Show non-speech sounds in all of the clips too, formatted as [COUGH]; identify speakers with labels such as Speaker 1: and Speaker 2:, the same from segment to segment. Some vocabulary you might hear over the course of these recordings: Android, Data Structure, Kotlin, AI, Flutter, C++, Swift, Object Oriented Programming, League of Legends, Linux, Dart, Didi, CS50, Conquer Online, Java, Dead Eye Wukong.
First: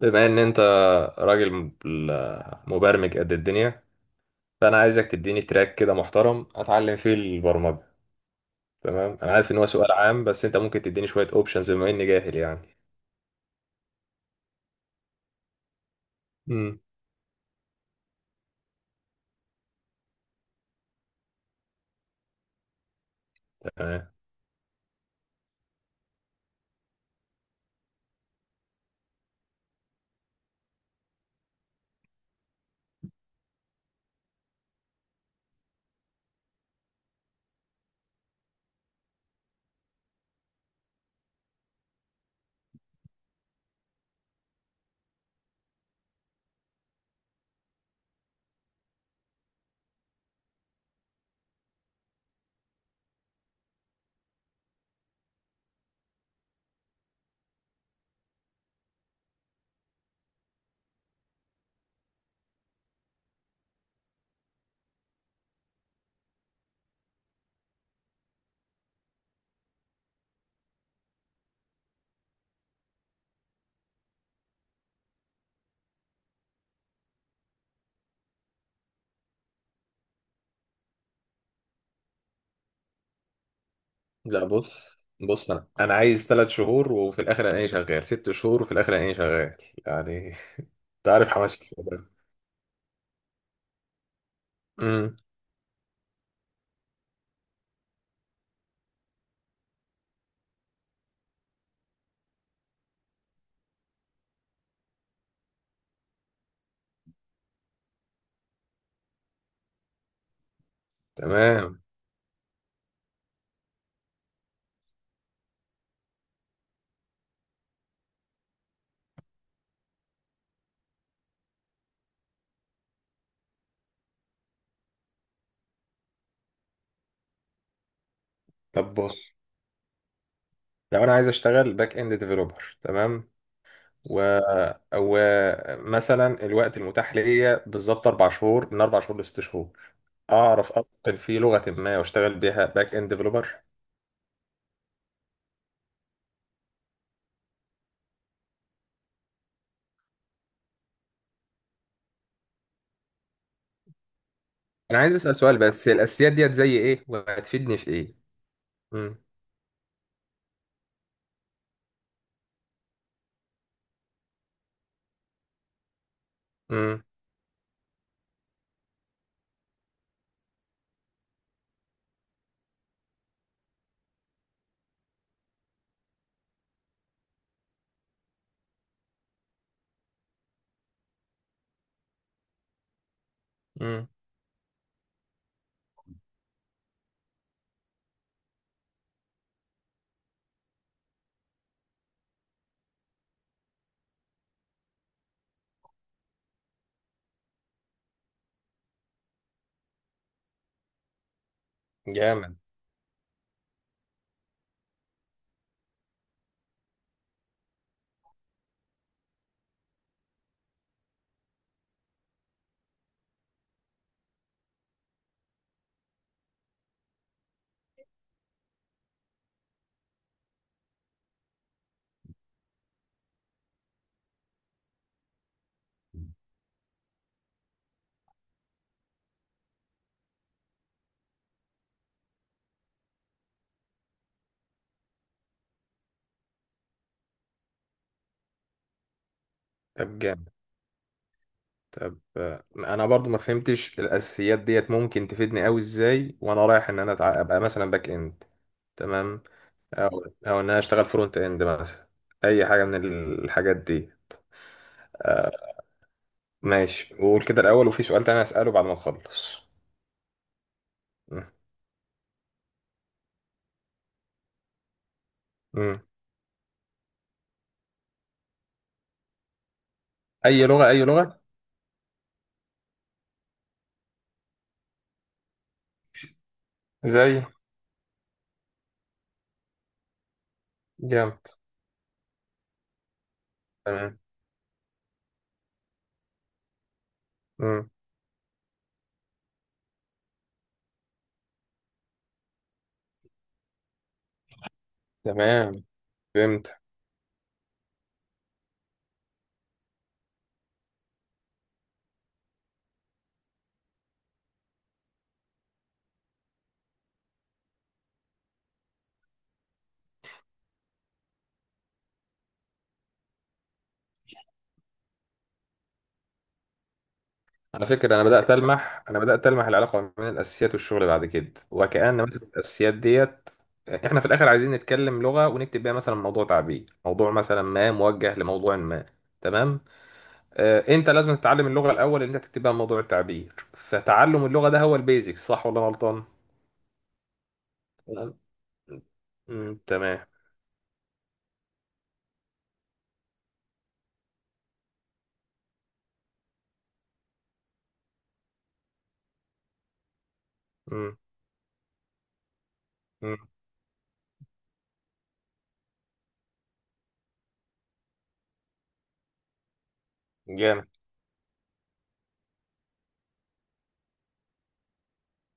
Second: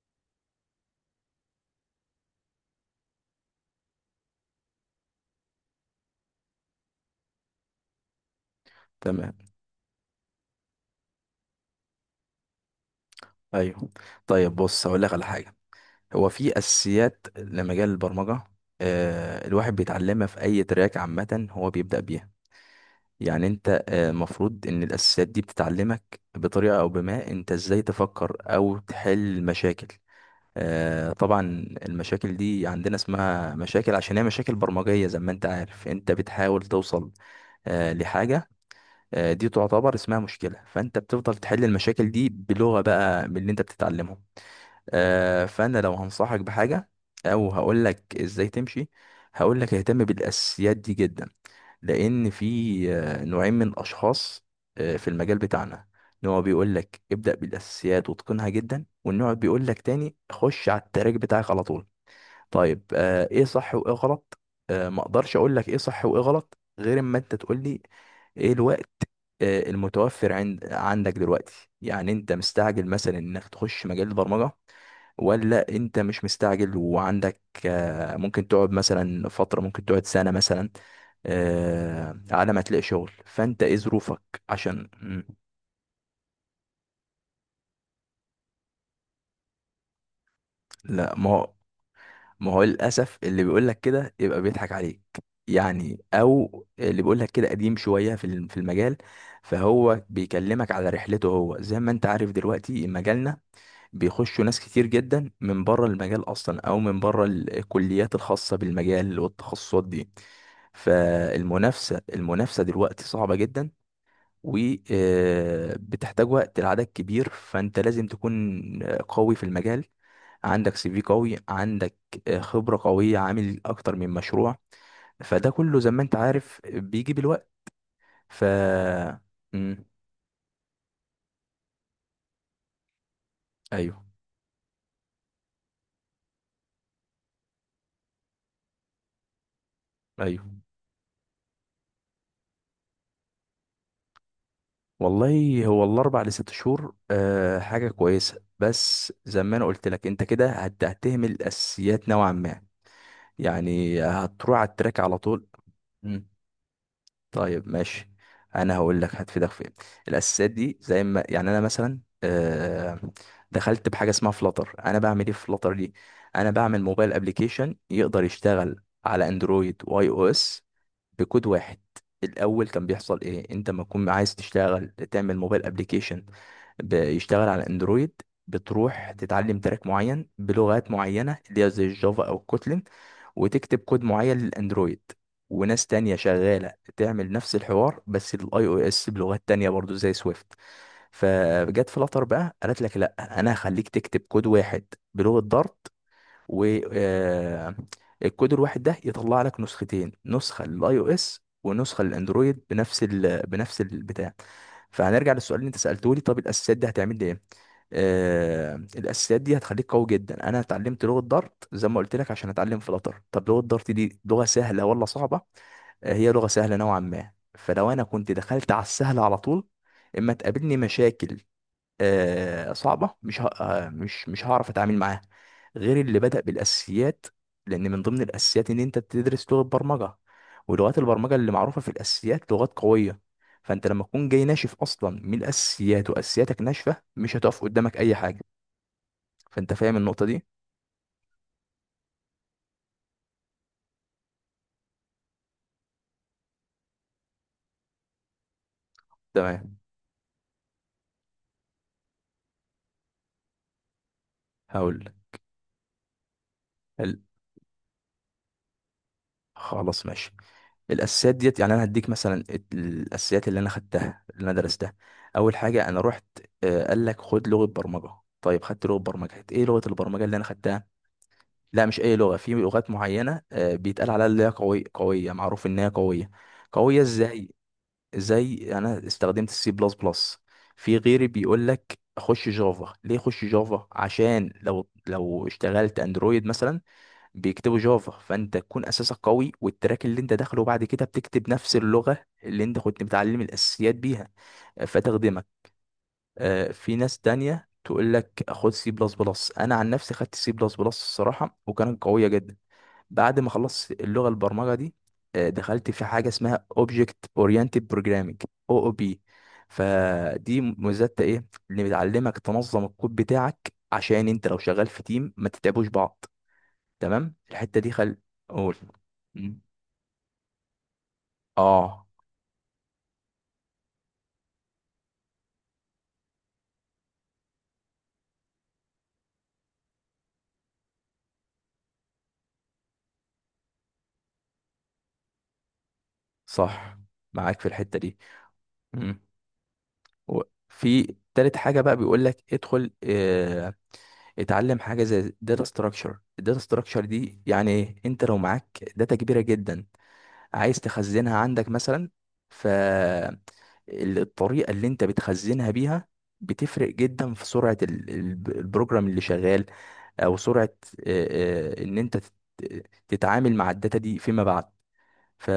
Speaker 1: بما ان انت راجل مبرمج قد الدنيا، فانا عايزك تديني تراك كده محترم اتعلم فيه البرمجة. تمام، انا
Speaker 2: تمام.
Speaker 1: عارف ان هو سؤال عام، بس انت ممكن تديني شوية اوبشنز بما اني جاهل يعني.
Speaker 2: ايوه. طيب بص، هقول لك على حاجه. هو في
Speaker 1: امم
Speaker 2: اساسيات لمجال البرمجه الواحد بيتعلمها في اي تراك، عامه هو بيبدا بيها. يعني انت،
Speaker 1: تمام.
Speaker 2: المفروض ان الاساسيات دي بتتعلمك بطريقه، او بما انت ازاي تفكر او تحل مشاكل. آه طبعا. المشاكل دي عندنا اسمها مشاكل عشان هي مشاكل برمجيه. زي ما انت عارف، انت بتحاول توصل لحاجه، دي تعتبر اسمها مشكله، فانت بتفضل تحل المشاكل دي بلغه بقى من اللي انت بتتعلمه. فانا لو هنصحك بحاجه او هقول لك ازاي تمشي، هقول لك اهتم بالاساسيات دي جدا. لان في نوعين من الاشخاص في المجال بتاعنا. نوع بيقول لك ابدا بالاساسيات واتقنها جدا، والنوع بيقول لك تاني خش على التراك بتاعك على طول. طيب ايه صح وايه غلط؟ ما اقدرش اقول لك ايه صح وايه غلط غير اما انت تقول لي ايه الوقت المتوفر عندك دلوقتي. يعني انت مستعجل مثلا انك تخش مجال البرمجه، ولا انت مش مستعجل وعندك ممكن تقعد مثلا فترة، ممكن تقعد سنة مثلا على ما تلاقي شغل؟ فانت ايه ظروفك؟
Speaker 1: لا
Speaker 2: عشان
Speaker 1: بص. بص انا عايز ثلاث شهور وفي الاخر الاقيني شغال، ست شهور وفي الاخر الاقيني شغال يعني. انت
Speaker 2: لا
Speaker 1: عارف
Speaker 2: ما هو
Speaker 1: حماسي الشباب.
Speaker 2: ما هو للأسف اللي بيقول لك كده يبقى بيضحك عليك،
Speaker 1: امم
Speaker 2: يعني. او اللي بيقول لك كده قديم شوية في المجال، فهو بيكلمك على رحلته هو. زي ما انت عارف، دلوقتي مجالنا بيخشوا ناس كتير جدا من بره المجال اصلا، او من بره الكليات الخاصه بالمجال والتخصصات دي.
Speaker 1: تمام.
Speaker 2: فالمنافسه دلوقتي صعبه جدا، وبتحتاج وقت لعدد كبير. فانت لازم تكون قوي في المجال، عندك سي في قوي، عندك خبره قويه، عامل اكتر من مشروع. فده كله زي ما انت عارف بيجي بالوقت. ف
Speaker 1: طب بص،
Speaker 2: مم.
Speaker 1: لو انا عايز اشتغل باك اند ديفلوبر، تمام،
Speaker 2: ايوه.
Speaker 1: و... ومثلا الوقت المتاح ليا بالظبط اربع شهور، من اربع شهور لست شهور
Speaker 2: ايوه،
Speaker 1: اعرف اتقن في لغه ما واشتغل بيها باك اند ديفلوبر.
Speaker 2: والله هو الاربع لست شهور حاجه كويسه، بس زي ما انا قلت لك، انت كده هتهمل الاساسيات نوعا ما، يعني هتروح على
Speaker 1: انا
Speaker 2: التراك
Speaker 1: عايز
Speaker 2: على
Speaker 1: اسال
Speaker 2: طول.
Speaker 1: سؤال بس، هي
Speaker 2: مم.
Speaker 1: الاساسيات ديت زي ايه
Speaker 2: طيب
Speaker 1: وهتفيدني في
Speaker 2: ماشي،
Speaker 1: ايه؟
Speaker 2: انا هقول لك
Speaker 1: امم
Speaker 2: هتفيدك في ايه. الاساسيات دي زي ما، يعني انا مثلا دخلت بحاجه اسمها فلاتر. انا بعمل ايه في فلاتر دي؟ انا بعمل
Speaker 1: امم
Speaker 2: موبايل ابلكيشن يقدر يشتغل على اندرويد واي او اس بكود واحد. الاول كان بيحصل ايه؟ انت ما تكون عايز تشتغل تعمل موبايل ابلكيشن بيشتغل على اندرويد، بتروح تتعلم تراك معين بلغات معينه اللي هي زي الجافا او الكوتلين، وتكتب كود
Speaker 1: امم.
Speaker 2: معين للاندرويد. وناس تانية شغالة تعمل نفس الحوار بس للاي او اس بلغات تانية برضو زي سويفت. فجت فلاتر بقى قالت لك لا، انا هخليك تكتب كود واحد بلغة دارت، والكود الواحد ده يطلع لك نسختين، نسخه للاي او اس ونسخه
Speaker 1: جامد.
Speaker 2: للاندرويد بنفس بنفس البتاع. فهنرجع للسؤال اللي انت سالته لي، طب الاساسيات دي هتعمل لي ايه؟ آه الاساسيات دي هتخليك قوي جدا. انا اتعلمت لغه دارت زي ما قلت لك عشان اتعلم فلاتر. طب لغه دارت دي لغه سهله ولا صعبه؟ آه هي لغه سهله نوعا ما. فلو انا كنت دخلت على السهل على طول، اما تقابلني مشاكل صعبة، مش ه... آه، مش مش هعرف اتعامل معاها، غير اللي بدأ بالاساسيات. لان من ضمن الاساسيات ان انت تدرس لغة برمجة، ولغات البرمجة اللي معروفة في الاساسيات لغات قوية. فانت لما تكون جاي ناشف اصلا من الاساسيات، واساسياتك ناشفة، مش هتقف قدامك اي حاجة. فانت فاهم
Speaker 1: طب
Speaker 2: النقطة دي؟
Speaker 1: جامد. طب انا برضو ما فهمتش الاساسيات ديت ممكن تفيدني قوي ازاي وانا رايح ان انا ابقى مثلا باك اند. تمام.
Speaker 2: تمام،
Speaker 1: او، او ان انا اشتغل فرونت اند مثلا، اي حاجه من الحاجات دي.
Speaker 2: هقول لك.
Speaker 1: ماشي،
Speaker 2: ال-
Speaker 1: وقول كده الأول، وفي سؤال تاني هسأله بعد ما نخلص.
Speaker 2: خلاص ماشي. الاساسيات
Speaker 1: مم.
Speaker 2: ديت، يعني انا هديك مثلا الاساسيات اللي انا خدتها، اللي انا درستها. اول حاجه
Speaker 1: مم.
Speaker 2: انا رحت قال لك خد لغه برمجه. طيب خدت لغه برمجه، ايه لغه البرمجه اللي انا
Speaker 1: أي
Speaker 2: خدتها؟
Speaker 1: لغة، أي لغة؟
Speaker 2: لا مش اي لغه، في لغات معينه بيتقال عليها اللي هي قويه قويه، معروف ان هي قويه. قويه
Speaker 1: زي.
Speaker 2: ازاي؟ زي انا استخدمت السي بلس بلس. في غيري
Speaker 1: جامد.
Speaker 2: بيقول لك خش جافا. ليه خش جافا؟
Speaker 1: تمام.
Speaker 2: عشان لو اشتغلت اندرويد مثلا بيكتبوا
Speaker 1: مم.
Speaker 2: جافا، فانت تكون اساسك قوي، والتراك اللي انت داخله بعد كده بتكتب نفس اللغه اللي انت كنت متعلم الاساسيات بيها، فتخدمك.
Speaker 1: تمام، فهمت.
Speaker 2: في ناس تانية تقول لك خد سي بلس بلس. انا عن نفسي خدت سي بلس بلس الصراحه، وكانت قويه جدا. بعد ما خلصت اللغه البرمجه دي، دخلت في حاجه اسمها اوبجكت اورينتد بروجرامنج، او او بي. فدي ميزتها ايه؟ اللي بتعلمك تنظم الكود بتاعك، عشان انت لو شغال في تيم ما تتعبوش بعض. تمام الحتة
Speaker 1: على
Speaker 2: دي،
Speaker 1: فكرة،
Speaker 2: خل،
Speaker 1: أنا بدأت
Speaker 2: قول.
Speaker 1: ألمح أنا بدأت
Speaker 2: مم.
Speaker 1: ألمح العلاقة بين الأساسيات والشغل بعد كده،
Speaker 2: اه.
Speaker 1: وكأن مثلا الأساسيات ديت، إحنا في الآخر عايزين نتكلم لغة ونكتب بيها مثلا موضوع تعبير، موضوع مثلا ما موجه لموضوع ما. تمام. أنت لازم تتعلم اللغة الأول اللي أنت تكتب بيها موضوع التعبير، فتعلم اللغة ده هو البيزكس، صح ولا أنا غلطان؟
Speaker 2: صح، معاك في الحتة دي.
Speaker 1: تمام.
Speaker 2: مم.
Speaker 1: مم، تمام.
Speaker 2: وفي تالت حاجة بقى بيقول لك ادخل اه اتعلم حاجة زي داتا ستراكشر. الداتا ستراكشر دي يعني ايه؟ انت لو معاك داتا كبيرة جدا عايز
Speaker 1: مم.
Speaker 2: تخزنها عندك مثلا، ف
Speaker 1: مم.
Speaker 2: الطريقة اللي انت بتخزنها بيها بتفرق جدا في سرعة البروجرام اللي شغال، او سرعة
Speaker 1: جامد.
Speaker 2: اه، اه، ان انت تتعامل مع الداتا دي فيما بعد. ف...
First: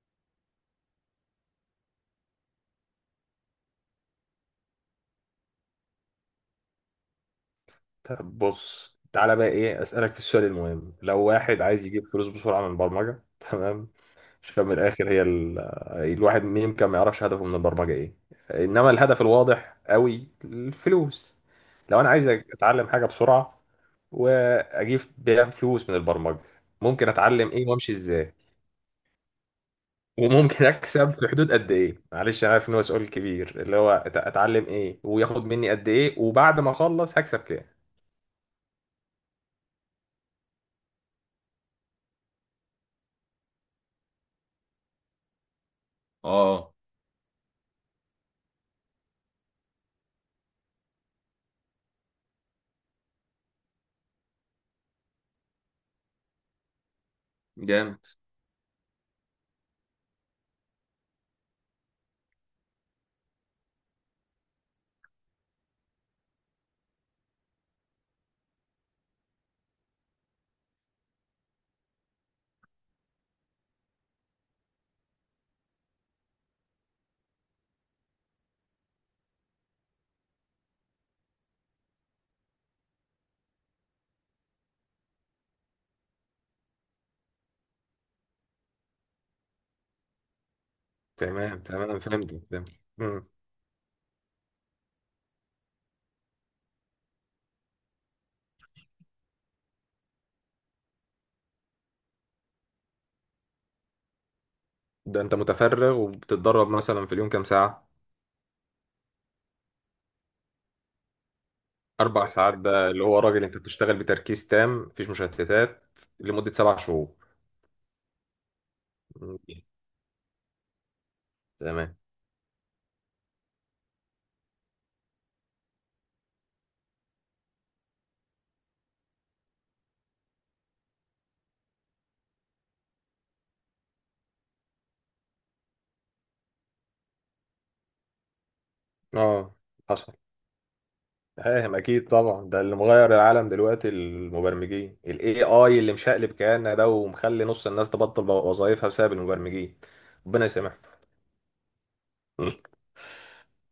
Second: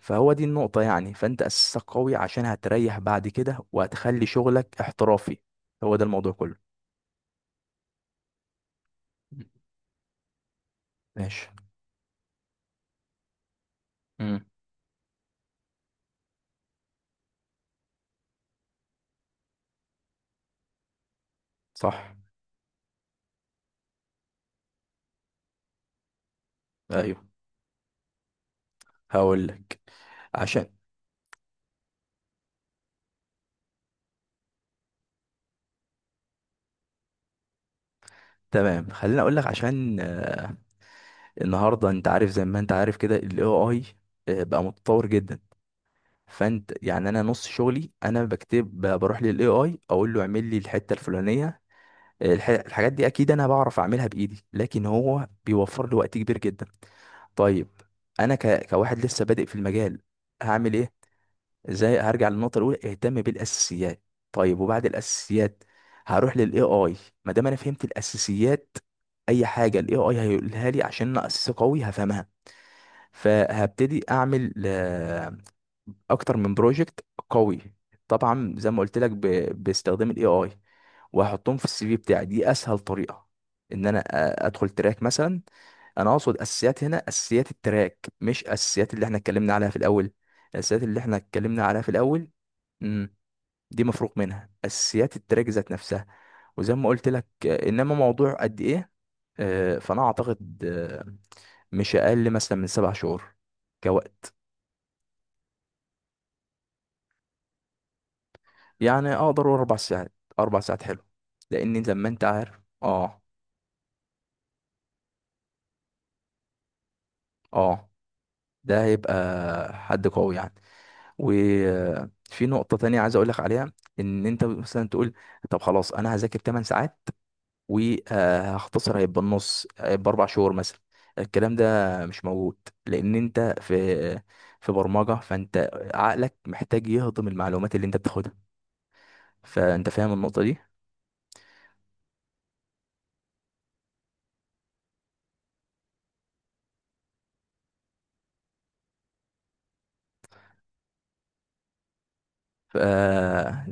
Speaker 2: فهو دي النقطة، يعني. فأنت أساسك قوي، عشان هتريح بعد كده وهتخلي شغلك احترافي. هو ده الموضوع كله.
Speaker 1: طب بص تعالى بقى، ايه، اسالك السؤال المهم؟ لو
Speaker 2: ماشي.
Speaker 1: واحد عايز يجيب فلوس بسرعه من البرمجه [LAUGHS] تمام،
Speaker 2: امم.
Speaker 1: عشان من الاخر، الواحد يمكن ما يعرفش هدفه من البرمجه ايه، انما الهدف الواضح قوي الفلوس. لو انا
Speaker 2: صح.
Speaker 1: عايز اتعلم حاجه بسرعه واجيب بيها فلوس من البرمجه، ممكن
Speaker 2: أيوه،
Speaker 1: اتعلم ايه وامشي ازاي،
Speaker 2: هقول لك.
Speaker 1: وممكن
Speaker 2: عشان
Speaker 1: اكسب في حدود قد ايه؟ معلش انا عارف ان هو سؤال كبير، اللي هو اتعلم ايه، وياخد مني قد ايه، وبعد ما اخلص هكسب كام.
Speaker 2: تمام خليني أقول لك عشان آه، النهاردة أنت عارف، زي ما أنت عارف كده، ال AI بقى متطور جدا. فأنت
Speaker 1: اه.
Speaker 2: يعني، أنا نص شغلي أنا بكتب بروح لل AI أقول له اعمل لي الحتة الفلانية. الحاجات دي اكيد انا بعرف اعملها بايدي، لكن هو بيوفر لي وقت كبير جدا. طيب
Speaker 1: جامد.
Speaker 2: انا كواحد لسه بادئ في المجال، هعمل ايه؟ ازاي؟ هرجع للنقطه الاولى، اهتم بالاساسيات. طيب وبعد الاساسيات؟ هروح للاي اي. ما دام انا فهمت الاساسيات، اي حاجه الاي اي هيقولها لي عشان انا اساس قوي هفهمها. فهبتدي اعمل اكتر من بروجكت قوي، طبعا زي ما قلت لك، باستخدام الاي اي. وهحطهم في السي في بتاعي، دي اسهل طريقه ان انا ادخل تراك مثلا. انا اقصد اساسيات هنا اساسيات التراك، مش اساسيات اللي احنا اتكلمنا عليها في الاول. الاساسيات اللي احنا
Speaker 1: تمام،
Speaker 2: اتكلمنا عليها
Speaker 1: تمام،
Speaker 2: في
Speaker 1: أنا
Speaker 2: الاول،
Speaker 1: فهمت، فهمت.
Speaker 2: امم،
Speaker 1: مم.
Speaker 2: دي مفروغ منها. اساسيات التراك ذات نفسها، وزي ما قلت لك انما موضوع قد ايه؟ فانا اعتقد مش اقل مثلا من 7 شهور كوقت.
Speaker 1: ده انت متفرغ وبتتدرب مثلا في اليوم كام ساعة؟
Speaker 2: يعني اقدر أقول 4 ساعات. 4 ساعات حلو، لان زي ما انت
Speaker 1: أربع ساعات،
Speaker 2: عارف
Speaker 1: ده اللي هو
Speaker 2: اه،
Speaker 1: راجل أنت بتشتغل بتركيز تام مفيش مشتتات لمدة سبع شهور.
Speaker 2: اه، ده هيبقى
Speaker 1: مم.
Speaker 2: حد قوي يعني.
Speaker 1: تمام.
Speaker 2: وفي نقطة تانية عايز اقول لك عليها. ان انت مثلا تقول طب خلاص انا هذاكر 8 ساعات وهختصر، هيبقى النص، هيبقى 4 شهور مثلا. الكلام ده مش موجود، لان انت في برمجة، فانت عقلك محتاج يهضم المعلومات اللي انت بتاخدها.
Speaker 1: اه،
Speaker 2: فانت فاهم
Speaker 1: حصل.
Speaker 2: النقطة دي؟
Speaker 1: فاهم، أكيد طبعا، ده اللي مغير العالم دلوقتي المبرمجين ال AI، اللي مشقلب كياننا ده ومخلي نص الناس تبطل وظائفها بسبب المبرمجين. ربنا يسامحهم. [LAUGHS] مم.
Speaker 2: ف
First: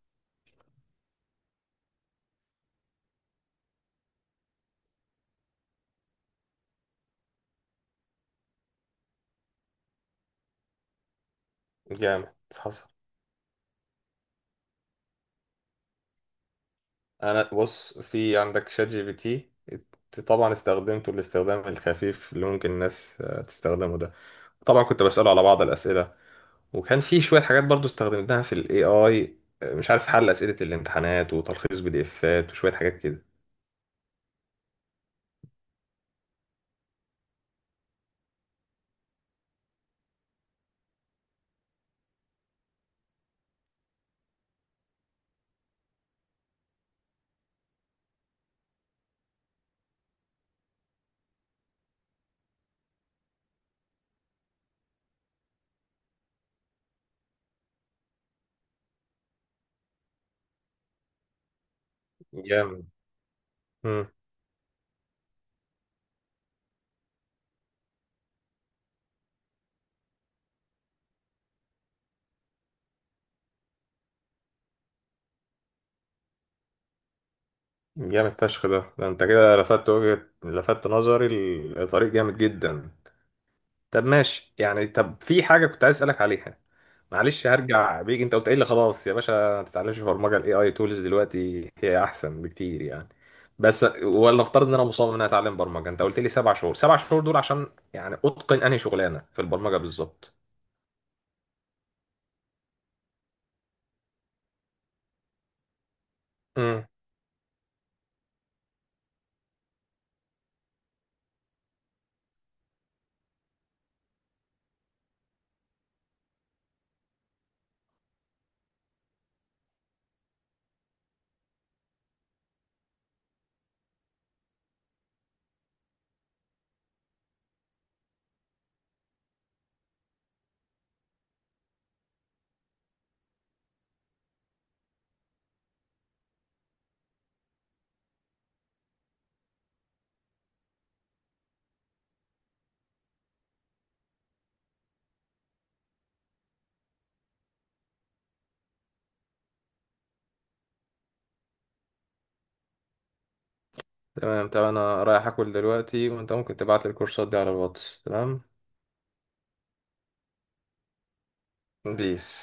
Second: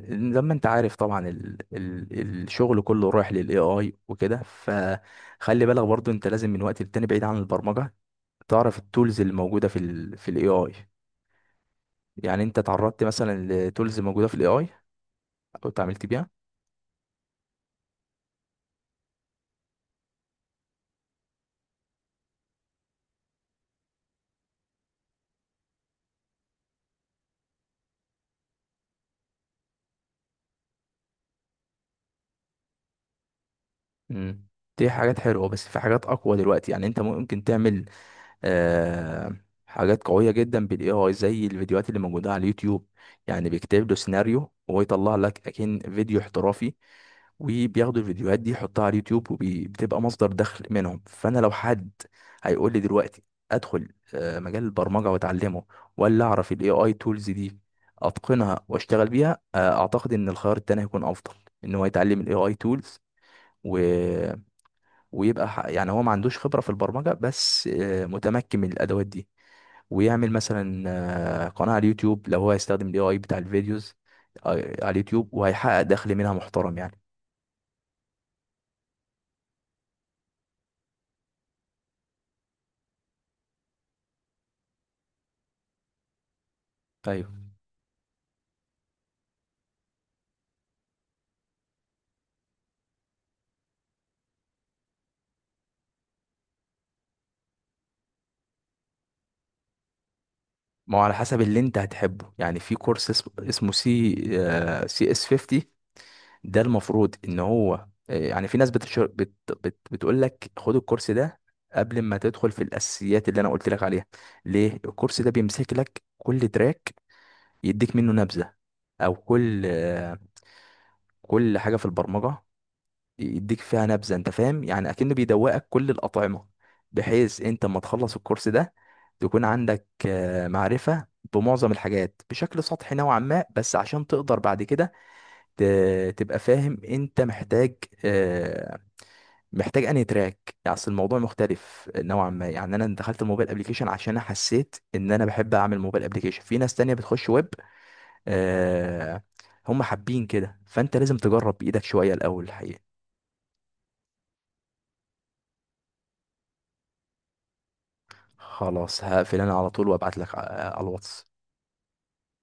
Speaker 2: زي ما انت عارف طبعا الشغل كله رايح للاي اي وكده. فخلي بالك برضو، انت لازم من وقت للتاني، بعيد عن البرمجه، تعرف التولز اللي موجوده في الاي اي.
Speaker 1: جامد،
Speaker 2: يعني انت
Speaker 1: حصل.
Speaker 2: تعرضت مثلا لتولز موجوده في الاي اي، او اتعاملت بيها؟
Speaker 1: انا بص، في عندك شات جي بي تي، طبعا استخدمته الاستخدام الخفيف اللي ممكن الناس تستخدمه ده. طبعا كنت بسأله على بعض الأسئلة، وكان في شوية حاجات برضو استخدمتها في الاي اي. مش عارف، حل أسئلة الامتحانات، وتلخيص بي دي افات، وشوية حاجات كده.
Speaker 2: امم، دي حاجات حلوه، بس في حاجات اقوى دلوقتي. يعني انت ممكن تعمل آه... حاجات قويه جدا بالاي اي، زي الفيديوهات اللي موجوده على اليوتيوب. يعني بيكتب له سيناريو وهو يطلع لك اكن فيديو احترافي، وبياخدوا الفيديوهات دي يحطها على اليوتيوب وبتبقى مصدر دخل منهم. فانا لو حد هيقول لي دلوقتي ادخل مجال البرمجه واتعلمه، ولا اعرف الاي اي تولز دي اتقنها واشتغل بيها، اعتقد ان الخيار التاني هيكون افضل، ان هو يتعلم الاي اي
Speaker 1: جامد.
Speaker 2: تولز. و...
Speaker 1: مم.
Speaker 2: ويبقى يعني هو ما عندوش خبره في البرمجه، بس متمكن من الادوات دي، ويعمل مثلا قناه على اليوتيوب لو هو هيستخدم الاي اي بتاع الفيديوز آه، على اليوتيوب، وهيحقق دخل منها محترم يعني.
Speaker 1: جامد فشخ، ده انت كده لفت وجهة، لفت نظري لطريق جامد جدا. طب ماشي يعني، طب في حاجة كنت عايز أسألك عليها،
Speaker 2: أيوة.
Speaker 1: معلش هرجع بيك. أنت قلت لي خلاص يا باشا ما تتعلمش برمجة، ال AI tools دلوقتي هي أحسن بكتير يعني، بس ولا افترض إن أنا مصمم إن أنا أتعلم برمجة، أنت قلت لي سبع شهور، سبع شهور دول عشان يعني أتقن أنهي شغلانة في البرمجة بالظبط؟
Speaker 2: ما هو على حسب اللي انت هتحبه. يعني في كورس اسمه سي سي اس 50. ده
Speaker 1: امم
Speaker 2: المفروض ان هو يعني في ناس بتقول لك خد الكورس ده قبل ما تدخل في الاساسيات اللي انا قلت لك عليها. ليه الكورس ده؟ بيمسك لك كل تراك يديك منه نبذة، او كل كل حاجة في البرمجة يديك فيها نبذه. انت فاهم؟ يعني اكنه بيدوقك كل الاطعمه، بحيث انت ما تخلص الكورس ده تكون عندك معرفه بمعظم الحاجات بشكل سطحي نوعا ما، بس عشان تقدر بعد كده تبقى فاهم انت محتاج آه، محتاج انهي تراك. يعني اصل الموضوع مختلف نوعا ما. يعني انا دخلت الموبايل ابلكيشن عشان انا حسيت ان انا بحب اعمل موبايل ابلكيشن، في ناس تانية بتخش ويب آه، هم حابين كده. فانت لازم تجرب بايدك شويه الاول الحقيقه.
Speaker 1: تمام. طب أنا رايح آكل دلوقتي، وأنت ممكن تبعت لي الكورسات دي على الواتس. تمام،
Speaker 2: خلاص هقفل انا على طول، وابعت لك على على الواتس
Speaker 1: بيس.